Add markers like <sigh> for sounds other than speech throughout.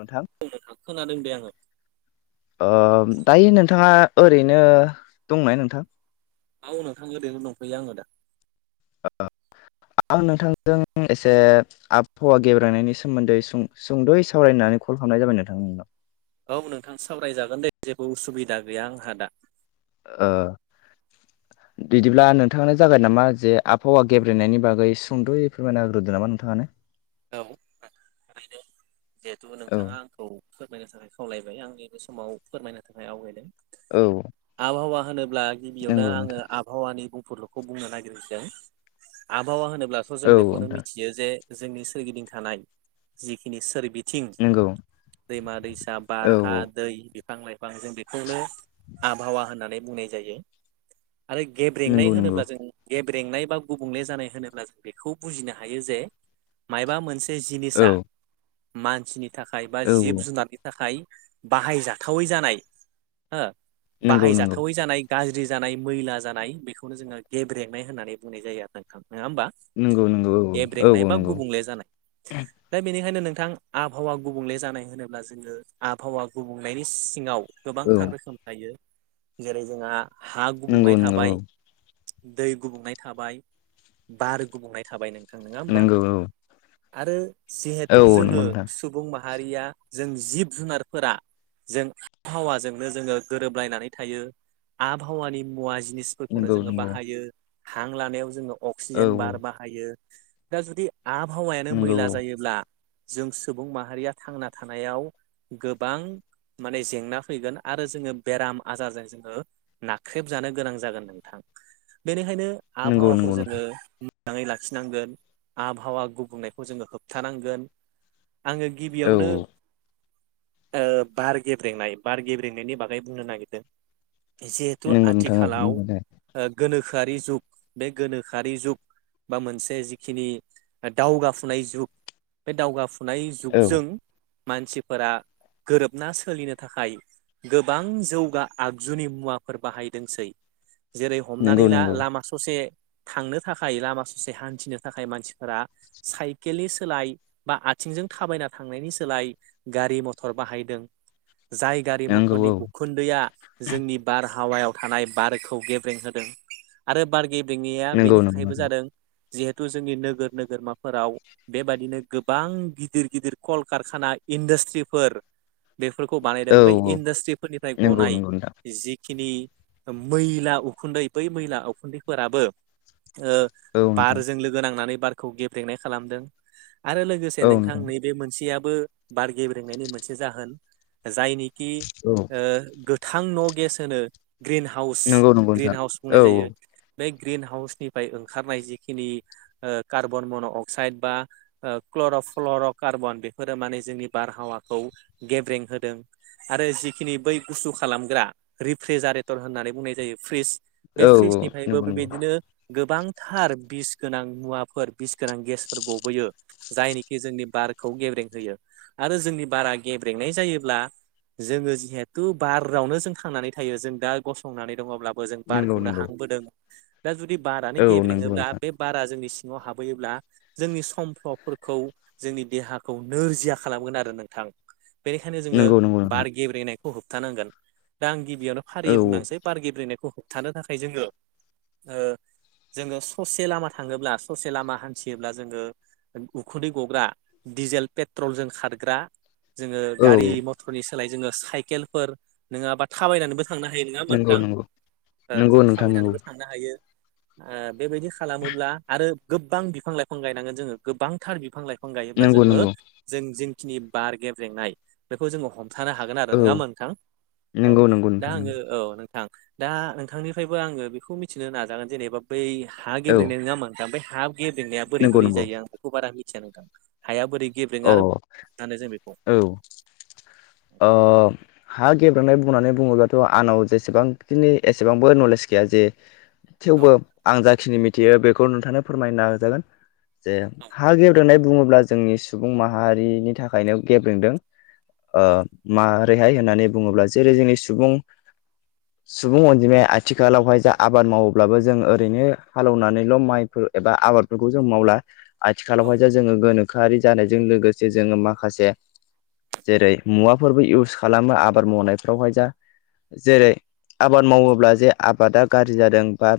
नोंथां औ खोनादों दे आङो ओ दायो नोंथाङा ओरैनो दंना नोंथां? औ नोंथां ओरैनो दंथ'यो आङो दा। आ आं नोंथांजों एसे आबहावा गेब्रांनायनि सोमोन्दै सुं-सुंद'यै सावरायना कल खालामनाय जाबाय नोंथां। औ नोंथां सावरायजागोन दे जेबो उसुबिदा गैया आंहा दा। ओ बिदिब्ला नोंथाङानो जागोन नामा जे आबहावा गेब्रेनायनि बागै सुंद'य फोरमायना हाग्रोदो नामा नोंथाङानो। औ ओं बेनो जिहेथु औ नोंथाङा आंखौ फोरमायनो थाखाय खावलायबाय आं नैबे समाव फोरमायनो थाखाय आवगायदों, औ। ब्ला गिबियावनो नंगौ आङो नोंथां आबहावानि बुंफुरल'खौ बुंनो नागिरदों आबहावा होनोब ब्लाथ' जों औ बेखौनो नोंथां मिथियो जे जोंनि सोरगिदिं थानाय जिखिनि सोरबिद थिं नंगौ दैमा दैसा, बार, औ हा, औ दै बिफां लाइफां जों बेखौनो आबहावा होननानै बुंनाय जायो। आरो गेब्रेंनाय नंगौ नंगौ होनोब्ला जों गेब ब्रेंनाय बा गुबुंले जानाय होनोब्ला जों बेखौ बुजिनो हायो जे मायाबा मोनसे औ जिनिसा मानसिनि थाखाय बा जिब औ जुनारनि थाखाय बाहायजाथावै जानाय हो नंगौ नंगौ बाहायजाथावै जानाय गाज्रि जानाय मैला जानाय बेखौनो जोङो गेब्रेंनाय होननानै बुंनाय जायो आरो नोंथां नङा होमबा? नंगौ नंगौ औ औ एब्रेंनाय ए औ बा नंगौ गुबुंले जानाय। दा बेनिखायनो नों थां आबहावा गुबुंले जानाय होनोब्ला जोङो आबहावा गुबुंलनायनि सिङाव औ गोबांथार रोखोम थायो जेरै जोंहा हा गुबुंङै नंगौ नंगौ थाबाय, औ दै गुबुंनाय थाबाय, बार गुबुंनाय थाबाय नोंथां नङा होमबा? नंगौ औ आरो जिहेथु औ जोङो नंगौ नोंथां सुबुं माहारिया जों जिब जुनारफोरा जों आबहावाजोंनो जोङो गोरोबलायनानै थायो आबहावानि मुवा जि निसफोरखौनो नंगौ जोङो नंगौ बाहायो हां लानायाव जोङो औ अक्सिजेन औ बार बाहायो। दा जुदि आबहावायानो नंगौ मैला औ जायोब्ला जों सुबुं माहारिया थांना थानायाव गोबां माने जेंना फैगोन आरो जोङो बेराम आजारजों जोङो नाख्रेब जानो गोनां जागोन नोंथां बेनिखायनो नंगौ आबहावाखौ नंगौ नोंथां जोङो मोजाङै लाखिनांगोन आबहावा गुबुंनायखौ जोङो होबथानांगोन आङो औ गिबियावनो औ ओ बार गेब्रेंनाय बार गेब्रेंनायनि बागै बुंनो नागिरदों जिहेथु नंगौ नोंथां औ आथिखालाव बुंबाय था ओ गोनोखो गोखोआरि जुग बे गोनोखोआरि जुग बा मोनसे जिखिनि दावगाफुनाय जुग बे दावगाफुनाय औ जुगजों मानसिफोरा गोरोबना सोलिनो थाखाय गोबां जौगा आगजुनि मुवाफोर बाहायदोंसै जेरै नंगौ हमनानै ला नंगौ लामा ससे थांनो थाखाय लामा ससे हान्थिनो थाखाय मानसि फोरा साइकेलनि सोलाय बा आथिंजों थाबाय ना थांनायनि सोलाय गारि मथर बाहायदों जाय गारि मथरनि नंगौ औ उखुन्दैआ जोंनि बार हावायाव थानाय बारखौ गेब्रें होदों आरो बार गेब्रेंया नंगौ बेनि नंगौ थाखायबो नोंथां जादों। जिहेतु जोंनि नोगोर नोगोरमाफोराव बेबादिनो गोबां गिदिर गिदिर कलकारखाना इन्डास्ट्रिफोर बेफोरखौ औ बानायदों बै इन्डास्ट्रिफोरनिफ्राय नंगौ ग'नाय नंगौ नोंथां जिखिनि मैला उखुन्दै बै मैला उखुन्दैफोराबो ओ औ नोंथां बारजों लोगो नांनानै बारखौ ग्रेब्रेंनाय खालामदों। आरो लोगोसे नोंथां नैबे मोनसेयाबो बार गेब्रेंनायनि मोनसे जाहोन जायनि कि औ ओ गोथां न' गेस होनो ग्रिन हाउस नंगौ नंगौ ग्रिन नोंथां हाउस औ बुंनाय जायो बे ग्रिन हाउसनिफ्राय ओंखारनाय जिखिनि ओ कार्बन मन' अक्साइद बा क्ल फ्लर' कार्बन बेफोरो माने जोंनि बारहावाखौ गेब्रें होदों आरो जिखिनि बै गुसु खालामग्रा रिफ्रिजारेटर होननानै बुंनाय जायो फ्रिस बे औ औ फ्रिजनिफ्रायबो नंगौ नंगौ औ बेबायदिनो गोबांथार बिस गोनां मुवाफोर बिस गोनां गेसफोर गबोयो जायनिखि जोंनि बारखौ गेब्रें होयो आरो जोंनि बारा गेब्रेंनाय जायोब्ला जोङो जिहेथु बारावनो जों थांनानै थायो जों दा गसंनानै दङब्ला जों नंगौ बारखौनो हांबोदों दा जुदि बारानो गेब्रेङोब्ला नोंथां बे बारा जोंनि सिङाव हाबहैयोब्ला जोंनि समफ्लफोरखौ जोंनि देहाखौ नोरजिया खालामगोन आरो नोंथां बेनिखायनो जोङो नंगौ नंगौ नोंथां बार गेब्रेनायखौ होबथानांगोन दा आं गिबियावनो फारियै औ बुंनांसै बार गेब्रेनायखौ थानो थाखाय जोङो ओ जोङो ससे लामा थाङोब्ला ससे लामा हान्थियोब्ला जोङो उखुन्दै ग'ग्रा डिजेल पेट्रलजों खारग्रा जोङो औ गारि मथरनि सोलाय जोङो साइकेलफोर नङाबा थाबायनानैबो थांनो हायो नङा होनबा नंगौ नोंथां नंगौ ओ नंगौ जों नोंथां थाबायनानैबो थांनो हायो ओ बेबायदि खालामोब्ला आरो गोबां बिफां लाइफां गायनांगोन जोङो गोबांथार बिफां लाइफां बिफां गायोब्ला नंगौ नंगौ जोङो जों जिखिनि बार गेब्रेंनाय बेखौ जो ह हमथानो हागोन आरो औ नङा होनबा नोंथां औ नंगौ नंगौ दा नोंथां आङो औ नोंथां दा नोंथांनिफ्रायबो आङो बेखौ मिथिनो नाजागोन जेनेबा बै हा औ गेब्रेनाय नङा होनबा ओमफ्राय हा गेदेनाया बोरै नंगौ बोरै नंगौ जायो आं बेखौ बारा मिथिया नोंथां हाया बोरै गेब्रेङो अ आरो होनो जों बेखौ औ अ हा गेब्रेनाय बुंनानै बुङोबाथ आंनाव जेसेबांखिनि एसेबांबो नलेज गैया जे औ थेवबो आं जा खिनि मिथियो बेखौ नोंथांनो फोरमायनााजागोन जे औ हा गेब्रेंनाय बुङोब्ला जोंनि सुबुं माहारिनि थाखायनो गेब्रेंदों ओ मा बेहाय होननानै बुङोब्ला जेरै जोंनि सुबुं सुबुं अनजिमाया आथिखालावहाय जा आबाद मावोब्लाबो जों ओरैनो हालेवनानैल माइफोर एबा आबादफोरखौ जों मावला औ आथिखालावहाय जे जोंङोगोनोखोआरि जानायजों लोगोसे जोङो माखासे जेरै मुवाफोरबो इउस खालामो आबाद मावनायफ्रावहाय जा जेरै आबाद मावोब्ला जे आबादा गाज्रि जादों बा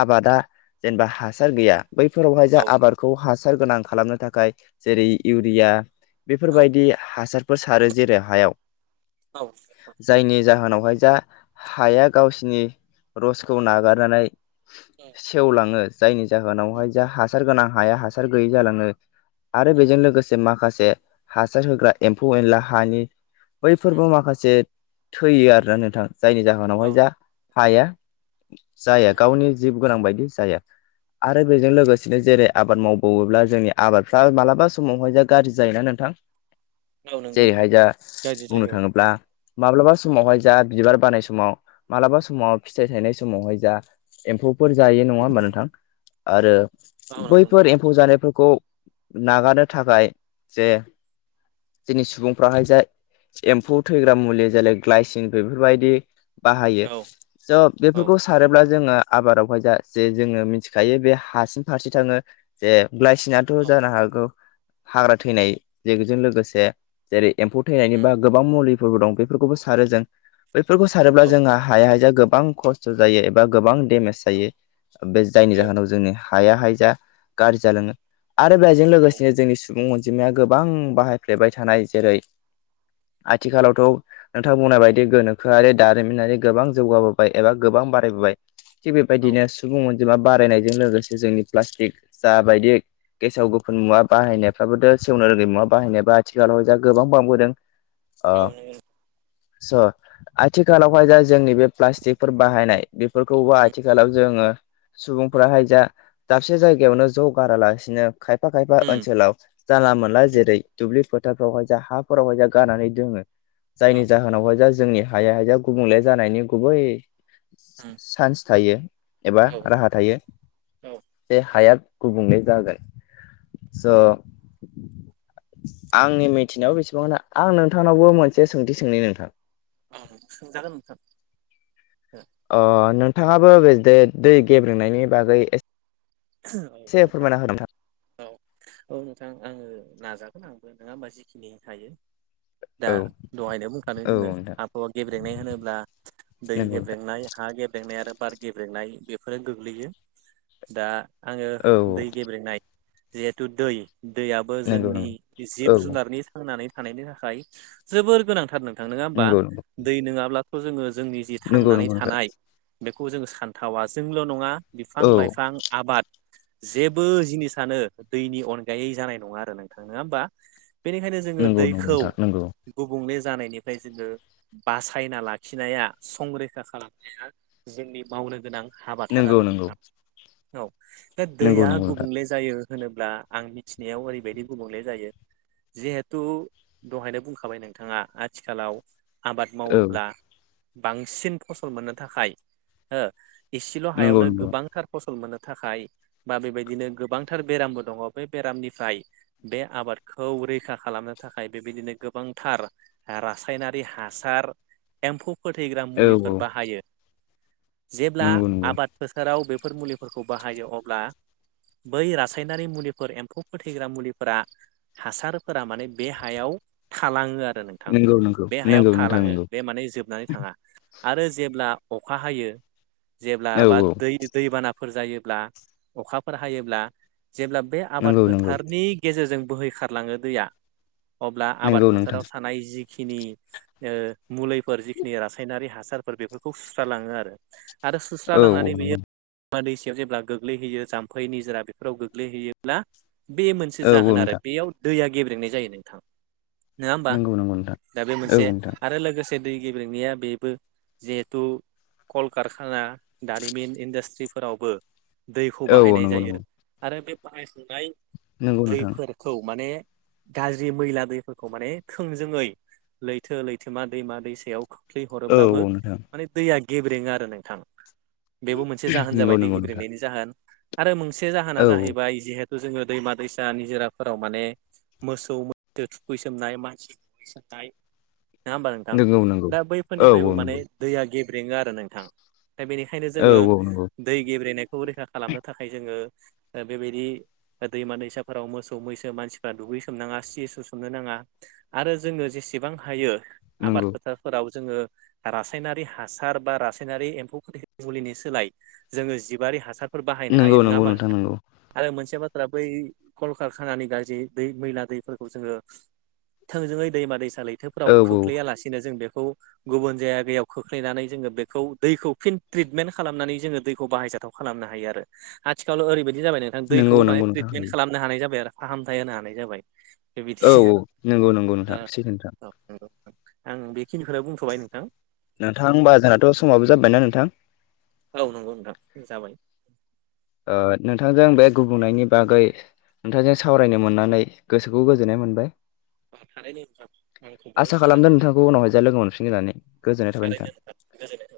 आबादा जेनेबा हा हासार गैया बैफोरावहाय औ जा आबादखौ हासार गोनां खालामनो थाखाय जेरै इउरिया बेफोरबायदि हासारफोर सारो जेरै हायाव औ जायनि जाहोनावहाय जा हाया गावसिनि रसखौ नागारनानै सेवलाङो। जायनि जाहोनावहाय जा हासार गोनां हाया हासार गैयै जालाङो। आरो बेजों लोगोसे माखासे हासार होग्रा एम्फौ एनला हानि बैफोरबो माखासे थैयो आरोना नोंथां। जायनि औ जाहोनावहाय जा हाया औ जाया गावनि जिब गोनां बायदि जायो आरो बेजों लोगोसेनो जेरै आबाद मावबावोब्ला जोंनि आबादफ्रा मालाबा समावहाय जा गाज्रि जायोना नोंथां। नंगौ नोंथां जेरैहाय जा गाज्रि बुंनो जायो थाङोब्ला माब्लाबा समावहाय जा बिबार बारनाय समाव मालाबा समाव फिथाइ थायनाय समावहाय जा एम्फौ फोर जायो नङा होमबा नोंथां आरो औ औ नंगौ बैफोर एम्फौ जानायफोरखौ नागारनो थाखाय जे जोंनि सुबुंफ्राहाय जे एम्फौ थैग्रा मुलि जाय ग्लायसिन बेफोरबायदि बाहायो नोंथां औ स औ बेफोरखौ सारोब्ला जोङो। आबादावहाय जा जे जोङो मिथिखायो बे हासिं फारसे थाङो जे ब्लाइसिं थ औ जानो हागौ हाग्रा थैनाय बेजों लोगोसे जेरै एम्फौ थैनायनि बा गोबां मुलिफोरबो दं बेफोरखौबो सारो जों। बैफोरखौ औ सारोब्ला जोंहा हाया हायाया गोबां खस्थ जायो एबा गोबां देमेज जायो बे औ जायनि जाहोनाव जोंनि हायाहाय जा गाज्रि जालाङो। आरो बेजों लोगोसेनो जोंनि सुबुं अनजिमाया गोबां बाहायफ्लेबाय थानाय जेरै आथिखालावथ नोंथां बुंनाय बायदि गोनोखोआरि दारिमिनारि गोबां जौगाबोबाय एबा गोबां खम बारायबोबाय। थिग बेबायदिनो सुबुं अनजिमा बारायनायजों लोगोसे जोंनि प्लास्टिक जा बायदि गेसाव गोफुन मुवा बाहायनायफ्राबोथ सेवनो रोङि मुवा बाहायनायाबो आथिखालावहाय जा गोबां बांबोदों। ओ औ नंगौ। स आथिखालावहाय जा जोंनि बे प्लास्टिकफोर बाहायनाय बेफोरखौबो उम आथिखालाव जों जङो सुबुंफोराहाय जा दाबसे जायगायावनो ज गारालासिनो खायफा खायफा उम ओनसोलाव जानला मोनला उम जेरै दुब्लि फोथारफ्रावहाय जा हा फोरावहाय जा गारनानै दोङो जायनि जाहोनावहाय जोंनि हाया हायाया गुबुंले जानायनि गुबै चान्स थायो। एबा औ राहा थायो औ जे हाया गुबुंले जागोन। स। आंनि मिथिनायाव बेसेबां दा आं नोंथांनावबो मोनसे सोंथि सोंनि नोंथां। औ सोंजागोन नोंथां। अ नोंथाङाबो बे दै गेब्रेनायनि बागै एस औ नोंथां औ औ नोंथां आङो। नाजागोन आंबो नङा होमबा जिखिनि हायो। दा औ दहायनो बुंखादों औ जोङो नोंथां आबहावा गेब्रेंनाय होनोब्ला दै नंगौ नोंथां गेब्रेंनाय हा हा गेब्रेंनाय आरो बार गेब्रेनाय बेफोरो गोग्लैयो दा आङो औ दै गेब्रेनाय जिहेथु दै दैयाबबो नंगौ जोंनि नंगौ औ जिब जुनारनि थांनानै थानायनि थाखाय जोबोर गोनांथार नोंथां नंङा होमबा नंगौ दै नङाब्लाथ जोङो जोंनि जि नंगौ नंगौ थांनानै नोंथां थानाय बेखौ जों सानथावा जोंल नङा बिफां औ लाइफां आबाद जेबो जिनिसानो दैनि अनगायै जानाय नङा आरो नोंथां नङा होमबा बेनिखायनो जोङो नंगौ नंगौ दैखौ नोंथां नंगौ गुबुंले जानायनिफ्राय जोङो बासायना लाखिनाया संरैखा खालामनाया जोंनि मावनो गोनां हाबाथार नंगौ आरो नंगौ नोंथां औ दा नंगौ दैया नंगौ नोंथां गुबुंले जायो होनोब्ला आं मिथिनायाव ओरैबायदि गुबुंले जायो जिहेथु दहायनो बुंखाबाय नोंथाङा आथिखालाव आबाद औ मावोब्ला बांसिन फसल मोननो थाखाय हो इसेल नंगौ हायावनो नंगौ गोबांथार फसल मोनो थाखाय बा बेबायदिनो गोबांथार बेरामबो दङ बे बेरामनिफ्राय बे आबादखौ रैखा खालामनो थाखाय बेबायदिनो गोबांथार रासायनारि हासार एम्फौ फोथैग्रा औ मुलिफोर औ बाहायो जेब्ला नंगौ नंगौ आबाद फोथाराव बेफोर मुलिफोरखौ बाहायो अब्ला बै रासायनारि मुलिफोर एम्फौ फोथैग्रा मुलिफोरा हासारफोरा माने बे हायाव थालाङो आरो नोंथां नंगौ नंगौ बे हायाव नंगौ नोंथां थालाङो नंगौ बे माने जोबनानै थाङा आरो जेब्ला अखा हायो जेब्ला औ बा औ दै दैबाना फोर जायोब्ला अखाफोर हायोब्ला जेब्ला बे आबाद नंगौ नंगौ फोथारनि गेजेरजों बोहैखारलाङो दैया अब्ला आबाद नंगौ नोंथां फोथाराव थानाय जि जिखिनि मुलिफोर जिखिनि रासायनारि हासारफोर बेफोरखौ सुस्रालाङो आरो आरो सुस्रा औ औ लांनानै नंगौ बियो दैमा दैसायाव‌ जेब्ला गोग्लैहैयो जाम्फै निजोरा बेफोराव गोग्लैहैयोब्ला बे मोनसे औ औ जाहोन आरो नोंथां बेयाव दैया गेब्रेनाय जायो नोंथां नङा होमबा नंगौ नंगौ नोंथां दा बे औ मोनसे नोंथां आरो लोगोसे दै गेब्रेंनाया बेबो जिहेथु कलकारखाना दारिमिन इनदास्ट्रि फोरावबो दैखौ औ औ बाहायनाय नंगौ जायो नंगौ आरो बे बाहायसुंनाय नंगौ नोंथां दैफोरखौ माने गाज्रि मैला दैफोरखौ माने थोंजोङै लैथो लैथोमा दैमा दैसायाव थै औ हरोब्लाबो औ नोंथां माने दैया गेब्रेङो आरो नोंथां बेबो मोनसे जाहोन नंगौ जाबाय दै नंगौ नोंथां गिब्रेनायनि जाहोन आरो मोनसे जाहोना औ औ जाहैबाय जिहेतु जोङो दैमा दैसा निजोराफोराव माने मोसौ मैसो थुखैसोमनाय मानसि नाइ नङा होमबा नोंथां नंगौ नंगौ दा औ बैफोरनिफ्रायबो औ माने नंगौ दैया गेब्रेङो आरो नोंथां दा बेनिखायनो औ जोङो औ नंगौ दै गेब्रेनायखौ रैखा खालामनो थाखाय जोङो बेबायदि दैमा दैसाफोराव मोसौ मै सो मानसिफ्रा दुगैसोमनाङा सि सु सोमनो नाङा आरो जोङो जेसेबां हायो आबाद नंगौ फोथारफोराव जोङो रासायनारि हासार बा रासायनारि एम्फौफोर मुलिनि सोलाय जोङो जिबारि हासारफोर बाहायनो हायो नंगौ नंगौ नङामोन नोंथां नंगौ आरो मोनसे बाथ बै कलकखानानि गाज्रि दै मैला दैफोरखौ जोङो थोंजोङै दैमा दैसा लैथोफोराव औ औ खोख्लैयालासिनो जों बे गुबुन जायगायाव खोख्लैनानै जोङो बेखौ दैखौ फिनट्रिमेन्ट खालामनानै जोङो दैखौ बाहायजाथाव खालामनो हायो आरो आथिखालाव' ओरैबायदि बिदि जाबाय नोंथां नंगौ दैखौबो माने नंगौ नोंथां ट्रिटमेन्ट हायो खालामनो हानाय जाबाय आरो फाहामथाय होनो हानाय जाबाय बेबायदि औ औ आरो नंगौ नंगौ नोंथां औ सैथो नोंथां नंगौ नोंथां आं बेखिनिखौनो बुंथ'बाय नोंथां नोंथां ओमबा जोंनाथ' समाबो जाबायना नोंथां औ नंगौ नोंथां जाबाय ओ नोंथांजों बे गुबुंनायनि बागै नोंथांजों सावरायनो मोननानै गोसोखौ गोजोननाय मोनबाय। थारैनो नोंथां आंखौबो आसा मोजां खालामदों मोनदों नोंथांखौ उनावहाय जा लोगो मोनफिनगोन होननानै गोजोननाय थाबाय थारैनो नोंथां। <inaudible> गोजोननाय थाबाय